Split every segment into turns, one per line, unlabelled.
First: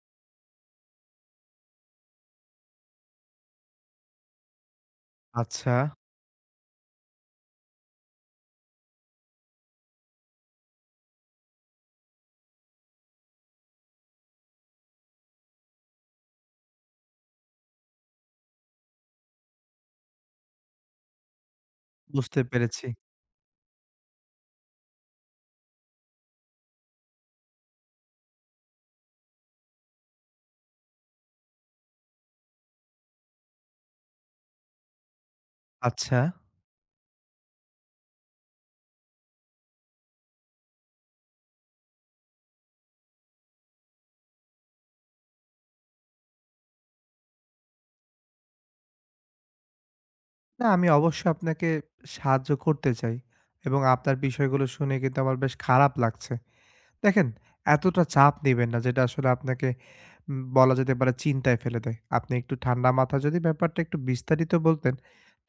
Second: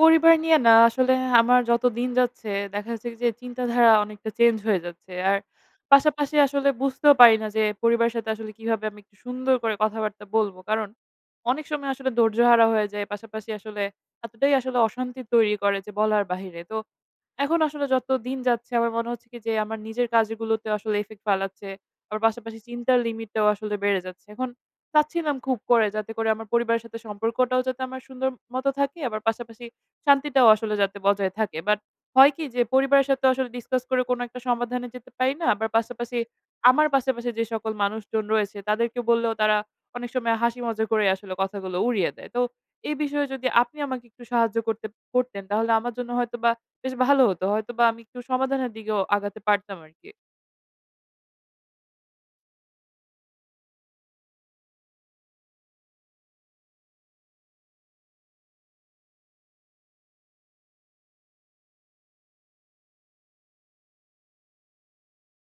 পরিবার নিয়ে না আসলে আমার যত দিন যাচ্ছে, দেখা যাচ্ছে যে চিন্তাধারা অনেকটা চেঞ্জ হয়ে যাচ্ছে। আর
আচ্ছা,
পাশাপাশি আসলে বুঝতেও পারি না যে পরিবারের সাথে আসলে কিভাবে আমি একটু সুন্দর করে কথাবার্তা বলব। কারণ অনেক সময় আসলে ধৈর্যহারা হয়ে যায়। পাশাপাশি আসলে এতটাই আসলে অশান্তি তৈরি করে যে বলার বাহিরে। তো এখন আসলে যত দিন যাচ্ছে আমার মনে হচ্ছে কি যে আমার নিজের কাজগুলোতে আসলে ইফেক্ট ফালাচ্ছে। আবার
বুঝতে
পাশাপাশি
পেরেছি।
চিন্তার লিমিটটাও আসলে বেড়ে যাচ্ছে। এখন চাচ্ছিলাম খুব করে যাতে করে আমার পরিবারের সাথে সম্পর্কটাও যাতে আমার সুন্দর মতো থাকে, আবার পাশাপাশি শান্তিটাও আসলে যাতে বজায় থাকে। বাট হয় কি যে পরিবারের সাথে আসলে ডিসকাস করে কোনো একটা সমাধানে যেতে পারি না। আবার
আচ্ছা।
পাশাপাশি আমার পাশাপাশি যে সকল মানুষজন রয়েছে তাদেরকে বললেও তারা অনেক সময় হাসি মজা করে আসলে কথাগুলো উড়িয়ে দেয়। তো এই বিষয়ে যদি আপনি আমাকে একটু সাহায্য করতেন তাহলে আমার জন্য হয়তোবা বেশ ভালো হতো। হয়তোবা আমি একটু সমাধানের দিকেও আগাতে পারতাম আরকি।
না, আমি অবশ্যই আপনাকে সাহায্য করতে চাই এবং আপনার বিষয়গুলো শুনে কিন্তু আমার বেশ খারাপ লাগছে। দেখেন, এতটা চাপ নিবেন না যেটা আসলে আপনাকে বলা যেতে পারে চিন্তায় ফেলে দেয়। আপনি একটু ঠান্ডা মাথায় যদি ব্যাপারটা একটু বিস্তারিত বলতেন,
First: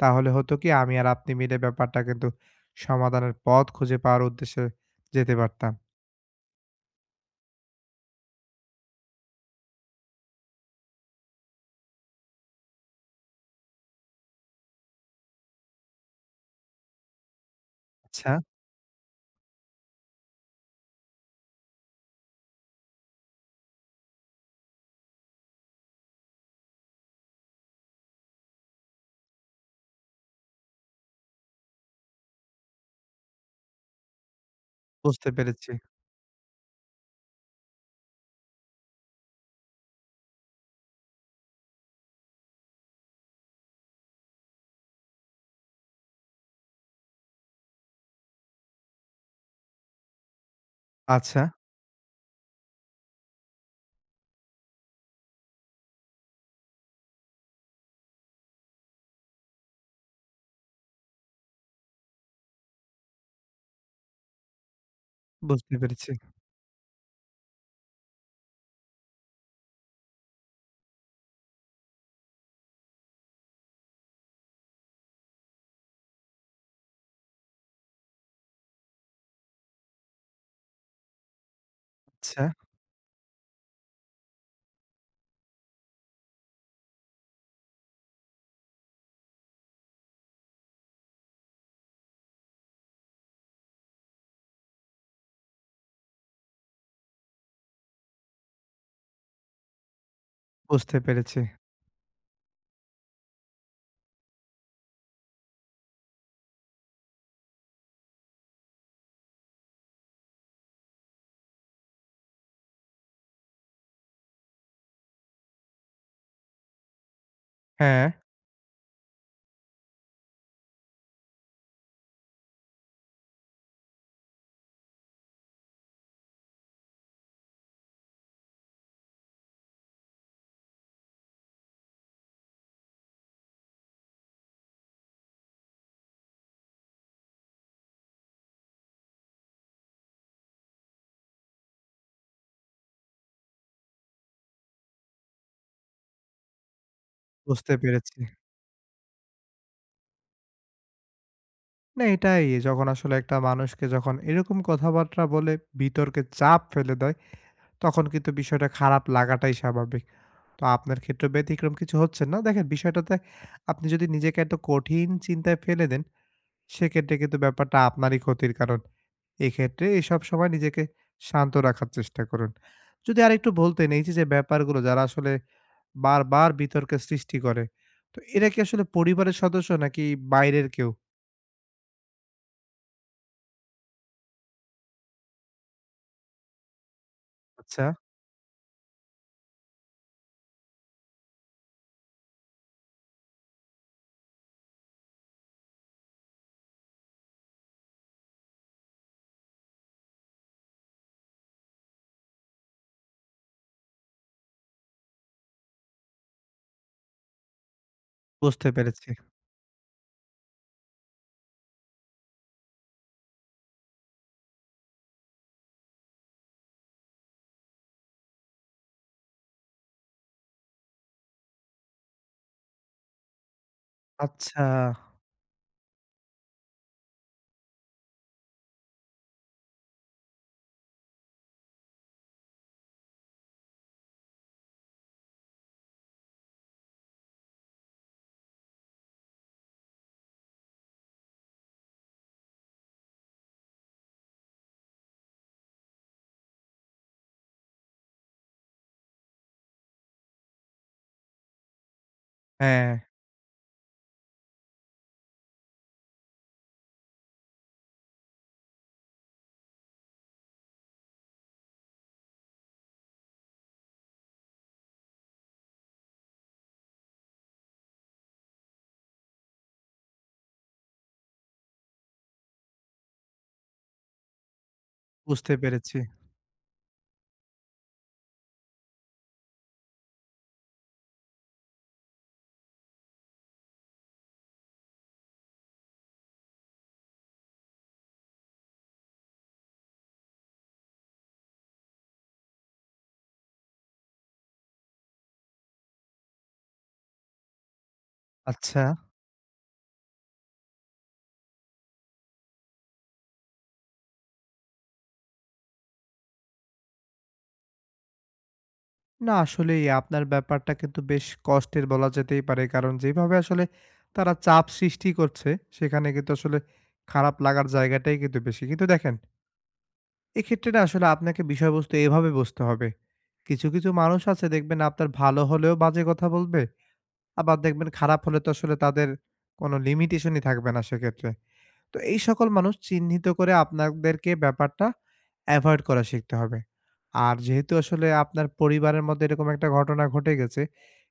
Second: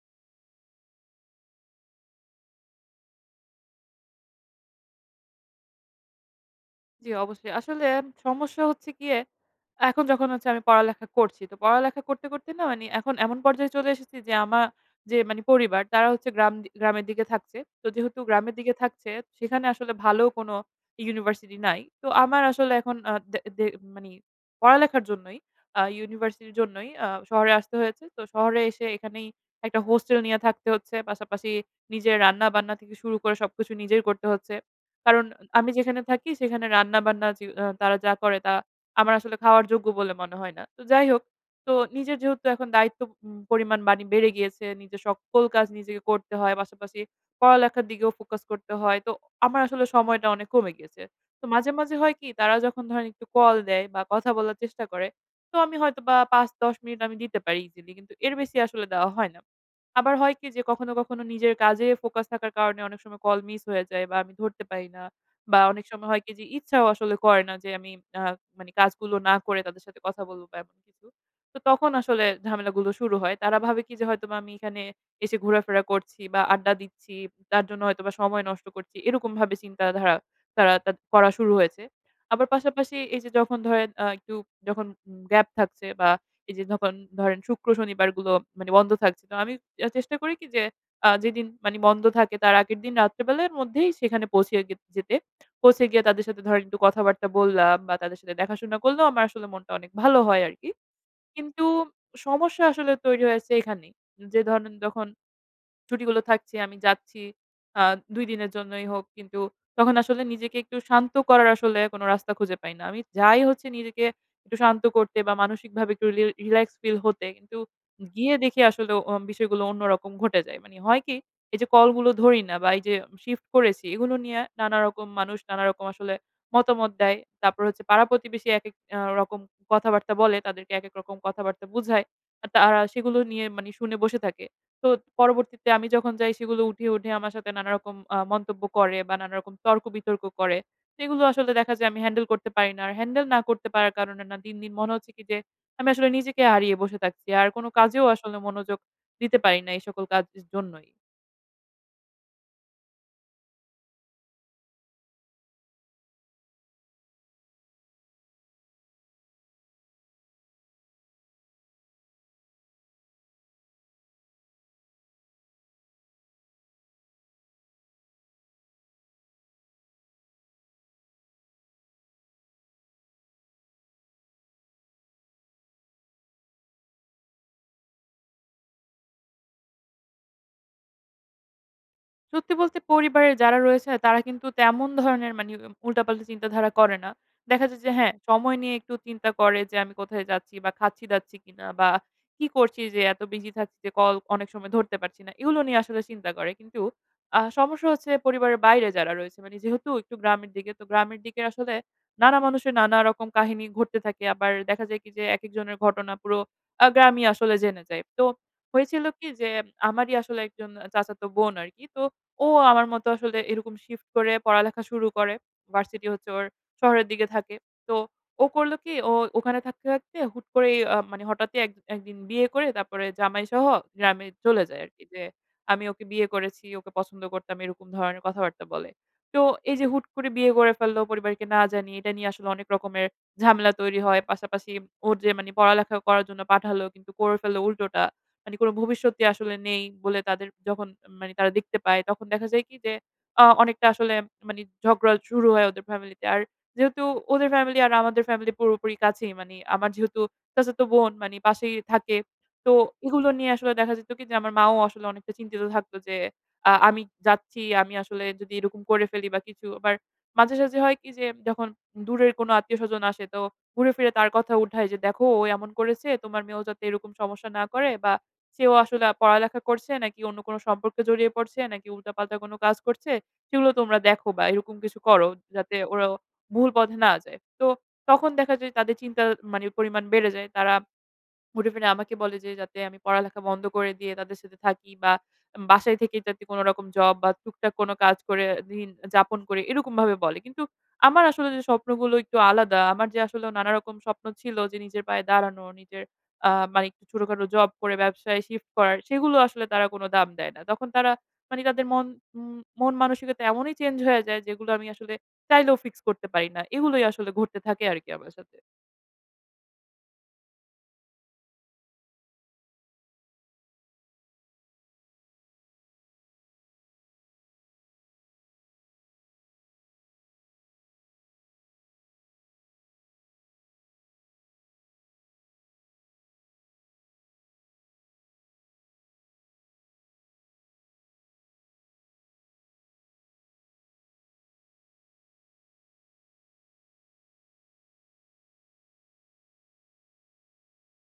তাহলে হতো কি আমি আর আপনি মিলে ব্যাপারটা কিন্তু সমাধানের পথ খুঁজে পাওয়ার উদ্দেশ্যে যেতে পারতাম।
জি, অবশ্যই। আসলে সমস্যা হচ্ছে গিয়ে এখন যখন হচ্ছে আমি পড়ালেখা করছি। তো পড়ালেখা করতে, করতে না মানে এখন এমন পর্যায়ে চলে এসেছি যে আমার যে মানে পরিবার তারা হচ্ছে গ্রামের দিকে থাকছে। তো যেহেতু
আচ্ছা,
গ্রামের দিকে থাকছে, সেখানে আসলে ভালো কোনো ইউনিভার্সিটি নাই। তো আমার আসলে এখন আ দে দে মানে পড়ালেখার জন্যই ইউনিভার্সিটির জন্যই শহরে আসতে হয়েছে। তো শহরে এসে এখানেই একটা হোস্টেল নিয়ে থাকতে হচ্ছে। পাশাপাশি নিজের রান্না-বান্না থেকে শুরু করে সবকিছু নিজেই করতে হচ্ছে। কারণ
বুঝতে
আমি
পেরেছি।
যেখানে থাকি সেখানে রান্না-বান্না যে তারা যা করে তা আমার আসলে খাওয়ার যোগ্য বলে মনে হয় না। তো যাই হোক, তো নিজের যেহেতু এখন দায়িত্ব পরিমাণ বেড়ে গিয়েছে, নিজের সকল কাজ নিজেকে করতে হয়। পাশাপাশি পড়ালেখার দিকেও ফোকাস করতে হয়। তো আমার আসলে সময়টা অনেক কমে গিয়েছে।
আচ্ছা,
তো মাঝে, মাঝে হয় কি, তারা যখন ধরেন একটু কল দেয় বা কথা বলার চেষ্টা করে, তো আমি হয়তোবা ৫-১০ মিনিট আমি দিতে পারি ইজিলি। কিন্তু এর বেশি আসলে দেওয়া হয় না। আবার হয় কি যে কখনো, কখনো নিজের কাজে ফোকাস থাকার কারণে অনেক সময় কল মিস হয়ে যায় বা আমি ধরতে পারি না। বা
বুঝতে
অনেক সময়
পেরেছি।
হয় কি যে ইচ্ছাও আসলে করে না যে আমি আ মানে কাজগুলো না করে তাদের সাথে কথা বলব বা এমন কিছু। তো তখন আসলে ঝামেলাগুলো শুরু হয়। তারা ভাবে কি যে হয়তোবা আমি এখানে এসে ঘোরাফেরা করছি বা আড্ডা দিচ্ছি, তার জন্য হয়তোবা সময় নষ্ট করছি। এরকম ভাবে চিন্তাধারা তারা তা করা শুরু হয়েছে।
আচ্ছা,
আবার পাশাপাশি এই যে যখন ধরেন একটু যখন গ্যাপ থাকছে বা এই যে যখন ধরেন শুক্র শনিবারগুলো মানে বন্ধ থাকছিল। আমি চেষ্টা করি কি যে যেদিন মানে বন্ধ থাকে তার আগের দিন রাত্রেবেলার মধ্যেই সেখানে পৌঁছে যেতে। পৌঁছে গিয়ে তাদের সাথে ধরেন একটু কথাবার্তা বললাম বা তাদের সাথে দেখাশোনা করলেও আমার আসলে মনটা অনেক ভালো হয় আরকি।
বুঝতে পেরেছি।
কিন্তু সমস্যা আসলে তৈরি হয়েছে এখানেই। যে ধরেন যখন ছুটিগুলো থাকছে, আমি যাচ্ছি। আ ২ দিনের জন্যই হোক, কিন্তু তখন আসলে নিজেকে একটু শান্ত করার আসলে কোনো রাস্তা খুঁজে পাই না। আমি যাই হচ্ছে নিজেকে একটু শান্ত করতে বা মানসিকভাবে একটু রিল্যাক্স ফিল হতে। কিন্তু
হ্যাঁ,
গিয়ে দেখি আসলে বিষয়গুলো অন্যরকম ঘটে যায়। মানে হয় কি? এই যে কলগুলো ধরি না বা এই যে শিফট করেছি, এগুলো নিয়ে নানারকম মানুষ নানারকম আসলে মতামত দেয়। তারপর হচ্ছে পাড়া-প্রতিবেশী একেক রকম কথাবার্তা বলে, তাদেরকে একেক রকম কথাবার্তা বুঝায়। আর তারা সেগুলো নিয়ে মানে শুনে বসে থাকে। তো পরবর্তীতে আমি যখন যাই সেগুলো উঠে, উঠে আমার সাথে নানারকম মন্তব্য করে বা নানারকম তর্ক-বিতর্ক করে। সেগুলো আসলে দেখা যায় আমি হ্যান্ডেল করতে পারি না। আর হ্যান্ডেল না করতে পারার কারণে না দিন, দিন মনে হচ্ছে কি যে আমি আসলে নিজেকে হারিয়ে বসে থাকছি। আর কোনো
বুঝতে
কাজেও
পেরেছি।
আসলে মনোযোগ দিতে পারি না এই সকল কাজের জন্যই।
না এটাই যখন আসলে একটা মানুষকে যখন এরকম কথাবার্তা বলে বিতর্কে চাপ ফেলে দেয় তখন কিন্তু বিষয়টা খারাপ লাগাটাই স্বাভাবিক। তো আপনার ক্ষেত্রে ব্যতিক্রম কিছু হচ্ছে না। দেখেন বিষয়টাতে আপনি যদি নিজেকে এত কঠিন চিন্তায় ফেলে দেন সেক্ষেত্রে কিন্তু ব্যাপারটা আপনারই ক্ষতির কারণ। এক্ষেত্রে এসব সময় নিজেকে শান্ত রাখার চেষ্টা করুন। যদি আরেকটু বলতেন এই যে, যে ব্যাপারগুলো যারা আসলে বারবার বিতর্কের সৃষ্টি করে, তো এরা কি আসলে পরিবারের সদস্য নাকি বাইরের কেউ?
সত্যি বলতে, পরিবারের যারা রয়েছে তারা কিন্তু তেমন ধরনের মানে উল্টাপাল্টা চিন্তাধারা করে না। দেখা যায়
আচ্ছা,
যে হ্যাঁ, সময় নিয়ে একটু চিন্তা করে যে আমি কোথায় যাচ্ছি বা খাচ্ছি-দাচ্ছি কিনা, বা কি করছি যে এত বিজি থাকছি যে কল অনেক সময় ধরতে পারছি না। এগুলো নিয়ে আসলে চিন্তা করে। কিন্তু সমস্যা হচ্ছে পরিবারের বাইরে যারা রয়েছে, মানে যেহেতু একটু গ্রামের দিকে, তো গ্রামের দিকে আসলে নানা মানুষের নানা রকম কাহিনী ঘটতে থাকে। আবার দেখা যায় কি যে একেকজনের ঘটনা পুরো গ্রামই আসলে জেনে যায়। তো
বুঝতে
হয়েছিল
পেরেছি।
কি যে আমারই আসলে একজন চাচাতো বোন আরকি। তো ও আমার মতো আসলে এরকম শিফট করে পড়ালেখা শুরু করে। ভার্সিটি হচ্ছে ওর শহরের দিকে থাকে। তো ও করলো কি, ও ওখানে থাকতে, থাকতে হুট করেই মানে হঠাৎই এক একদিন বিয়ে করে তারপরে জামাইসহ গ্রামে
আচ্ছা,
চলে যায় আরকি যে, "আমি ওকে বিয়ে করেছি, ওকে পছন্দ করতাম", এরকম ধরনের কথাবার্তা বলে। তো এই যে হুট করে বিয়ে করে ফেললো পরিবারকে না জানিয়ে, এটা নিয়ে আসলে অনেক রকমের ঝামেলা তৈরি হয়। পাশাপাশি ওর যে মানে পড়ালেখা করার জন্য পাঠালো কিন্তু করে ফেললো উল্টোটা। মানে কোনো ভবিষ্যৎই আসলে নেই বলে তাদের যখন মানে তারা দেখতে পায়, তখন দেখা যায় কি যে অনেকটা আসলে মানে ঝগড়া শুরু হয় ওদের ফ্যামিলিতে। আর যেহেতু ওদের ফ্যামিলি আর আমাদের ফ্যামিলি পুরোপুরি কাছেই, মানে আমার যেহেতু চাচাতো বোন মানে পাশেই থাকে। তো
হ্যাঁ,
এগুলো নিয়ে আসলে দেখা যেত কি যে আমার মাও আসলে অনেকটা চিন্তিত থাকতো যে আমি যাচ্ছি, আমি আসলে যদি এরকম করে ফেলি বা কিছু। আবার মাঝে সাঝে হয় কি যে যখন দূরের কোনো আত্মীয়স্বজন আসে, তো ঘুরে ফিরে তার কথা উঠায় যে, "দেখো ও এমন করেছে, তোমার মেয়েও যাতে এরকম সমস্যা না করে, বা সেও আসলে পড়ালেখা করছে নাকি অন্য কোনো সম্পর্কে জড়িয়ে পড়ছে নাকি উল্টাপাল্টা কোনো কাজ করছে, সেগুলো তোমরা দেখো বা এরকম কিছু করো
বুঝতে
যাতে
পেরেছি।
ওরা ভুল পথে না যায়।" তো তখন দেখা যায় তাদের চিন্তার মানে পরিমাণ বেড়ে যায়। তারা মুঠোফোনে আমাকে বলে যে যাতে আমি পড়ালেখা বন্ধ করে দিয়ে তাদের সাথে থাকি বা বাসায় থেকে যাতে কোনো রকম জব বা টুকটাক কোনো কাজ করে দিন যাপন করে, এরকম ভাবে বলে। কিন্তু আমার আসলে যে স্বপ্নগুলো একটু আলাদা। আমার যে আসলে নানা রকম স্বপ্ন ছিল যে নিজের পায়ে দাঁড়ানো, নিজের মানে একটু ছোটখাটো জব করে ব্যবসায় শিফট
আচ্ছা।
করার, সেগুলো আসলে তারা কোনো দাম দেয় না। তখন তারা মানে তাদের মন মানসিকতা এমনই চেঞ্জ হয়ে যায় যেগুলো আমি আসলে চাইলেও ফিক্স করতে পারি না। এগুলোই আসলে ঘটতে থাকে আরকি আমার সাথে।
না আসলেই আপনার ব্যাপারটা কিন্তু বেশ কষ্টের বলা যেতেই পারে। কারণ যেভাবে আসলে তারা চাপ সৃষ্টি করছে, সেখানে কিন্তু আসলে খারাপ লাগার জায়গাটাই কিন্তু বেশি। কিন্তু দেখেন, এক্ষেত্রে না আসলে আপনাকে বিষয়বস্তু এভাবে বুঝতে হবে। কিছু, কিছু মানুষ আছে দেখবেন আপনার ভালো হলেও বাজে কথা বলবে। আবার দেখবেন খারাপ হলে তো আসলে তাদের কোনো লিমিটেশনই থাকবে না সেক্ষেত্রে। তো এই সকল মানুষ চিহ্নিত করে আপনাদেরকে ব্যাপারটা এভয়েড করা শিখতে হবে। আর যেহেতু আসলে আপনার পরিবারের মধ্যে এরকম একটা ঘটনা ঘটে গেছে,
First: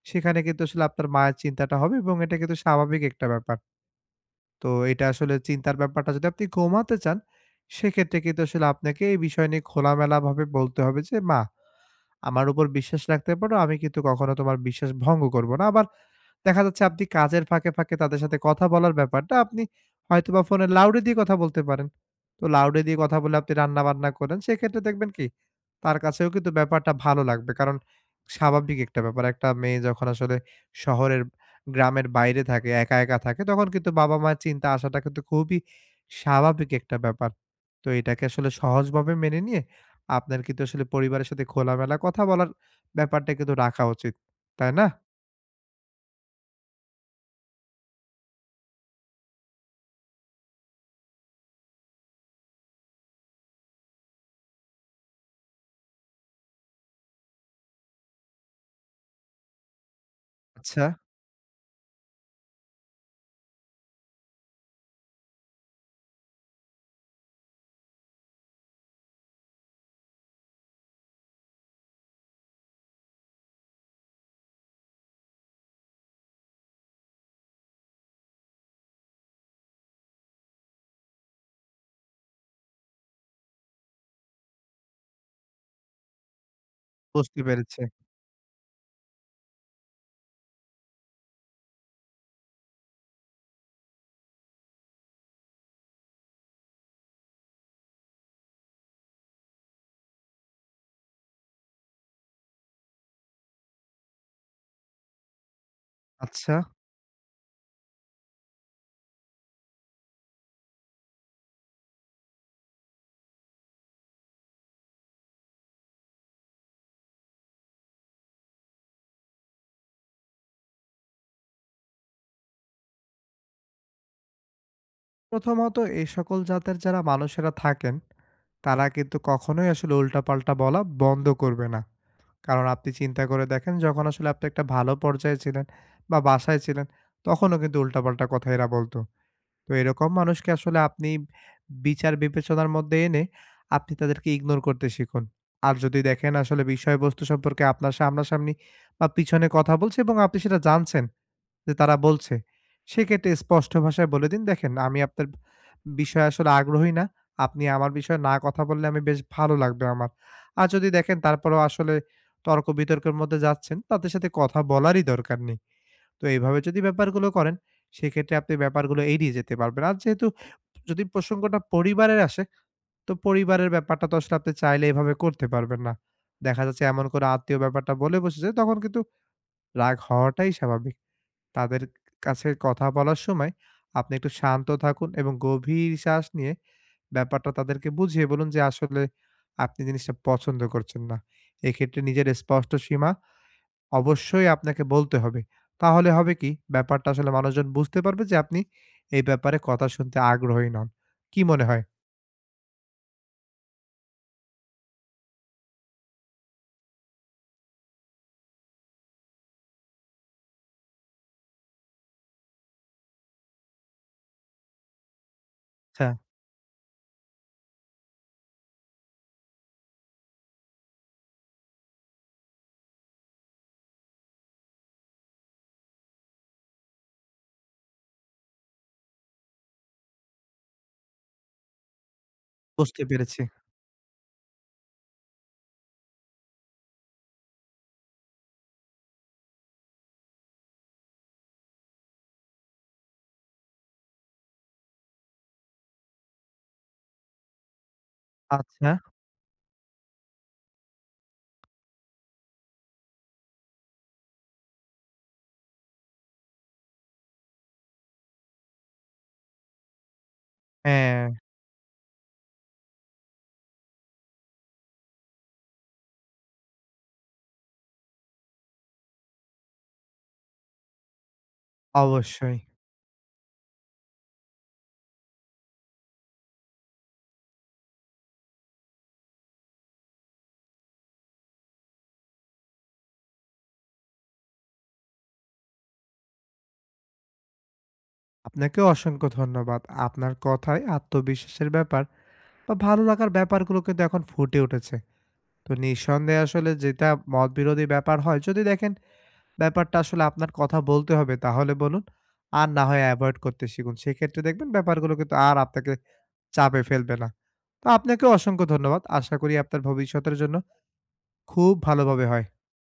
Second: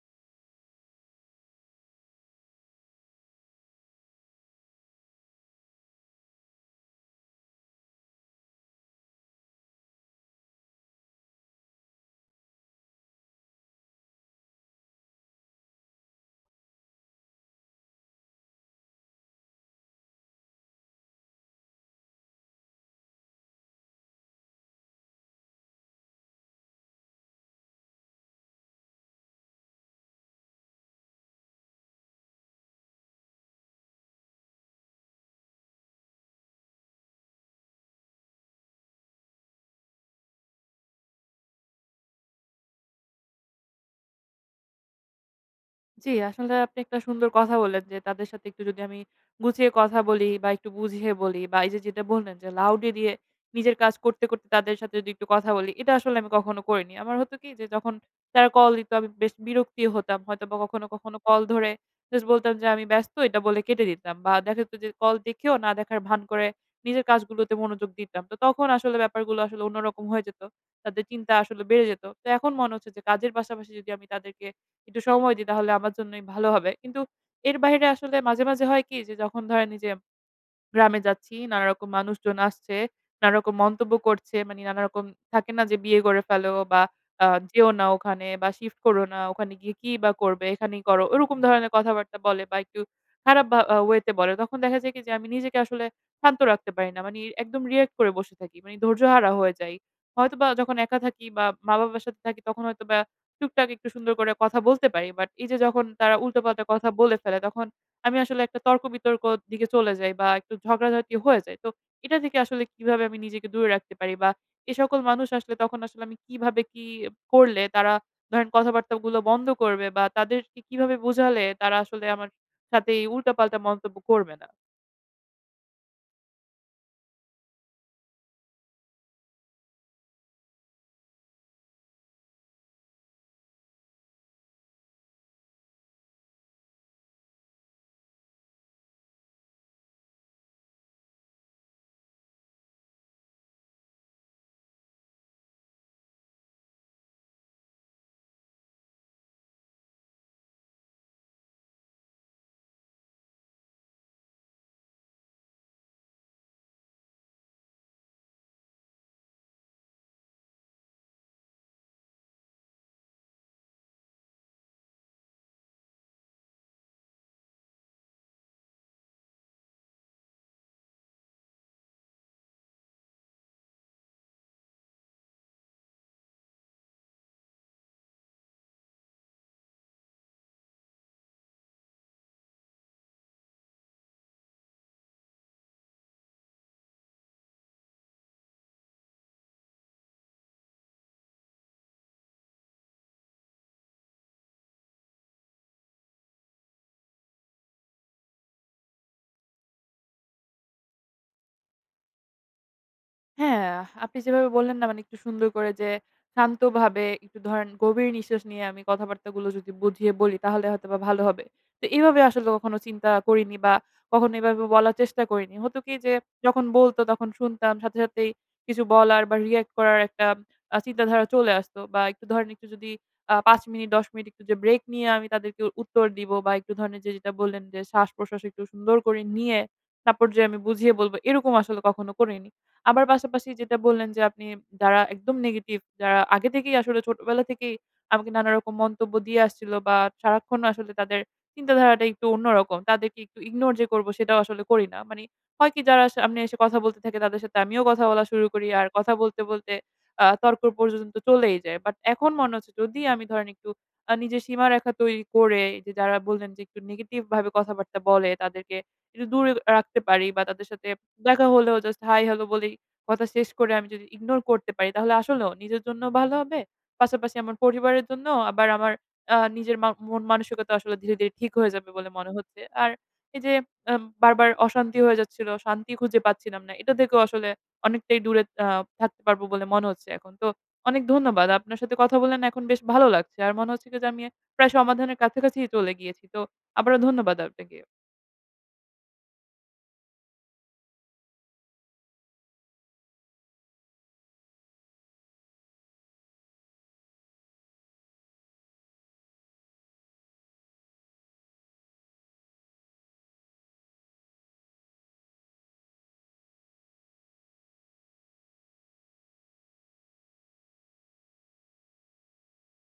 সেখানে কিন্তু আসলে আপনার মায়ের চিন্তাটা হবে এবং এটা কিন্তু স্বাভাবিক একটা ব্যাপার। তো এটা আসলে চিন্তার ব্যাপারটা যদি আপনি কমাতে চান, সেক্ষেত্রে কিন্তু আসলে আপনাকে এই বিষয় নিয়ে খোলামেলাভাবে বলতে হবে যে, "মা, আমার উপর বিশ্বাস রাখতে পারো। আমি কিন্তু কখনো তোমার বিশ্বাস ভঙ্গ করব না। আবার দেখা যাচ্ছে আপনি কাজের ফাঁকে, ফাঁকে তাদের সাথে কথা বলার ব্যাপারটা আপনি হয়তোবা ফোনের লাউড এ দিয়ে কথা বলতে পারেন। তো লাউড এ দিয়ে কথা বলে আপনি রান্না-বান্না করেন। সেক্ষেত্রে দেখবেন কি তার কাছেও কিন্তু ব্যাপারটা ভালো লাগবে। কারণ স্বাভাবিক একটা ব্যাপার। একটা মেয়ে যখন আসলে শহরের গ্রামের বাইরে থাকে, একা, একা থাকে তখন কিন্তু বাবা-মায়ের চিন্তা আসাটা কিন্তু খুবই স্বাভাবিক একটা ব্যাপার। তো এটাকে আসলে সহজভাবে মেনে নিয়ে আপনার কিন্তু আসলে পরিবারের সাথে খোলামেলা কথা বলার ব্যাপারটা কিন্তু রাখা উচিত। তাই না?
জি, আসলে আপনি একটা সুন্দর কথা বললেন যে তাদের সাথে একটু যদি আমি গুছিয়ে কথা বলি বা একটু বুঝিয়ে বলি, বা এই যে যেটা বললেন যে লাউডে দিয়ে নিজের কাজ করতে, করতে তাদের সাথে যদি একটু কথা বলি, এটা আসলে আমি কখনো করিনি। আমার হতো কি যে যখন তারা কল দিত আমি বেশ বিরক্তি হতাম। হয়তোবা
আচ্ছা।
কখনো, কখনো কল ধরে জাস্ট বলতাম যে আমি ব্যস্ত, এটা বলে কেটে দিতাম। বা দেখা যেত যে কল দেখেও না দেখার ভান করে নিজের কাজগুলোতে মনোযোগ দিতাম। তো তখন আসলে ব্যাপারগুলো আসলে অন্যরকম হয়ে যেত। তাদের চিন্তা আসলে বেড়ে যেত। তো এখন মনে হচ্ছে যে কাজের পাশাপাশি যদি আমি তাদেরকে একটু সময় দিই তাহলে আমার জন্যই ভালো হবে। কিন্তু এর বাইরে আসলে মাঝে, মাঝে হয় কি যে যখন ধরেন এই যে গ্রামে যাচ্ছি। নানারকম মানুষজন আসছে। নানারকম মন্তব্য করছে। মানে নানারকম থাকে না যে বিয়ে করে ফেলো বা
বুঝতে
যেও
পেরেছি।
না ওখানে বা শিফট করো না। ওখানে গিয়ে কি বা করবে? এখানেই করো। ওরকম ধরনের কথাবার্তা বলে বা একটু খারাপ ভা আ ওয়ে তে বলে। তখন দেখা যায় কি যে আমি নিজেকে আসলে শান্ত রাখতে পারি না। মানে একদম রিঅ্যাক্ট করে বসে থাকি। মানে ধৈর্যহারা হয়ে যাই। হয়তোবা যখন একা থাকি বা মা-বাবার সাথে থাকি তখন হয়তোবা টুকটাক একটু সুন্দর করে কথা বলতে পারি। বাট এই যে যখন তারা
আচ্ছা।
উল্টোপাল্টা কথা বলে ফেলে তখন আমি আসলে একটা তর্ক-বিতর্ক দিকে চলে যাই বা একটু ঝগড়াঝাটি হয়ে যায়। তো এটা থেকে আসলে কিভাবে আমি নিজেকে দূরে রাখতে পারি, বা এ সকল মানুষ আসলে তখন আসলে আমি কিভাবে কি করলে তারা ধরেন কথাবার্তাগুলো বন্ধ করবে বা তাদেরকে কিভাবে বোঝালে তারা আসলে আমার সাথে এই উল্টাপাল্টা মন্তব্য করবে না?
প্রথমত এই সকল জাতের যারা মানুষেরা থাকেন, তারা কিন্তু কখনোই আসলে উল্টাপাল্টা বলা বন্ধ করবে না। কারণ আপনি চিন্তা করে দেখেন যখন আসলে আপনি একটা ভালো পর্যায়ে ছিলেন বা বাসায় ছিলেন, তখনও কিন্তু উল্টাপাল্টা কথা এরা বলতো। তো এরকম মানুষকে আসলে আপনি বিচার বিবেচনার মধ্যে এনে আপনি তাদেরকে ইগনোর করতে শিখুন। আর যদি দেখেন আসলে বিষয়বস্তু সম্পর্কে আপনার সামনাসামনি বা পিছনে কথা বলছে এবং আপনি সেটা জানছেন যে তারা বলছে। সেক্ষেত্রে স্পষ্ট ভাষায় বলে দিন, "দেখেন আমি আপনার বিষয়ে আসলে আগ্রহী না। আপনি আমার বিষয়ে না কথা বললে আমি বেশ ভালো লাগবে আমার।" আর যদি দেখেন তারপরেও আসলে তর্ক-বিতর্কের মধ্যে যাচ্ছেন, তাদের সাথে কথা বলারই দরকার নেই। তো এইভাবে যদি ব্যাপারগুলো করেন, সেক্ষেত্রে আপনি ব্যাপারগুলো এড়িয়ে যেতে পারবেন। আর যেহেতু যদি প্রসঙ্গটা পরিবারের আসে, তো পরিবারের ব্যাপারটা তো আসলে আপনি চাইলে এভাবে করতে পারবেন না। দেখা যাচ্ছে এমন করে আত্মীয় ব্যাপারটা বলে বসেছে, তখন কিন্তু রাগ হওয়াটাই স্বাভাবিক। তাদের কাছে কথা বলার সময় আপনি একটু শান্ত থাকুন এবং গভীর শ্বাস নিয়ে ব্যাপারটা তাদেরকে বুঝিয়ে বলুন যে আসলে আপনি জিনিসটা পছন্দ করছেন না। এক্ষেত্রে নিজের স্পষ্ট সীমা অবশ্যই আপনাকে বলতে হবে। তাহলে হবে কি ব্যাপারটা আসলে মানুষজন বুঝতে পারবে যে আপনি এই ব্যাপারে কথা শুনতে আগ্রহী নন। কি মনে হয়?
হ্যাঁ, আপনি যেভাবে বললেন না মানে একটু সুন্দর করে যে শান্তভাবে একটু ধরেন গভীর নিঃশ্বাস নিয়ে আমি কথাবার্তাগুলো যদি বুঝিয়ে বলি তাহলে হয়তোবা ভালো হবে। তো এভাবে আসলে কখনো চিন্তা করিনি বা কখনো এভাবে বলার চেষ্টা করিনি। হতো কি
আচ্ছা,
যে যখন বলতো তখন শুনতাম সাথে সাথেই কিছু বলার বা রিঅ্যাক্ট করার একটা চিন্তাধারা চলে আসতো, বা একটু ধরেন একটু যদি ৫ মিনিট ১০ মিনিট একটু যে ব্রেক নিয়ে আমি তাদেরকে উত্তর দিব, বা একটু ধরেন এইযে যেটা বললেন যে শ্বাস-প্রশ্বাস একটু সুন্দর করে নিয়ে তারপর যে আমি বুঝিয়ে বলব, এরকম আসলে কখনো করিনি।
বুঝতে
আবার
পেরেছি।
পাশাপাশি যেটা বললেন যে আপনি, যারা একদম নেগেটিভ, যারা আগে থেকেই আসলে ছোটবেলা থেকেই আমাকে নানা রকম মন্তব্য দিয়ে আসছিল বা সারাক্ষণ আসলে তাদের চিন্তাধারাটা একটু অন্যরকম। তাদেরকে একটু ইগনোর যে করব সেটাও আসলে করি না। মানে হয় কি, যারা সামনে এসে কথা বলতে থাকে তাদের সাথে আমিও কথা বলা শুরু করি। আর
আচ্ছা।
কথা বলতে, বলতে তর্ক পর্যন্ত চলেই যায়। বাট এখন মনে হচ্ছে যদি আমি ধরেন একটু নিজের সীমারেখা তৈরি করে এই যে যারা বললেন যে একটু নেগেটিভ ভাবে কথাবার্তা বলে তাদেরকে একটু দূরে রাখতে পারি, বা তাদের সাথে
হ্যাঁ,
দেখা হলেও জাস্ট হাই হ্যালো বলেই কথা শেষ করে আমি যদি ইগনোর করতে পারি তাহলে আসলেও নিজের জন্য ভালো হবে। পাশাপাশি আমার পরিবারের জন্য, আবার আমার নিজের মন মানসিকতা আসলে ধীরে, ধীরে ঠিক হয়ে যাবে বলে মনে
অবশ্যই।
হচ্ছে। আর এই যে বারবার অশান্তি হয়ে যাচ্ছিল, শান্তি খুঁজে পাচ্ছিলাম না। এটা থেকেও আসলে অনেকটাই দূরে থাকতে পারবো বলে মনে হচ্ছে এখন। তো অনেক ধন্যবাদ। আপনার সাথে কথা বলে না এখন বেশ ভালো লাগছে। আর মনে হচ্ছে কি যে আমি প্রায় সমাধানের কাছাকাছি চলে গিয়েছি। তো আবারও ধন্যবাদ আপনাকে।
আপনাকেও অসংখ্য ধন্যবাদ। আপনার কথায় আত্মবিশ্বাসের ব্যাপার বা ভালো লাগার ব্যাপারগুলো কিন্তু এখন ফুটে উঠেছে। তো নিঃসন্দেহে আসলে যেটা মতবিরোধী ব্যাপার হয়, যদি দেখেন ব্যাপারটা আসলে আপনার কথা বলতে হবে তাহলে বলুন। আর না হয় এভয়েড করতে শিখুন। সেক্ষেত্রে দেখবেন ব্যাপারগুলো কিন্তু আর আপনাকে চাপে ফেলবে না। তো আপনাকেও অসংখ্য ধন্যবাদ। আশা করি আপনার ভবিষ্যতের জন্য খুব ভালোভাবে হয়।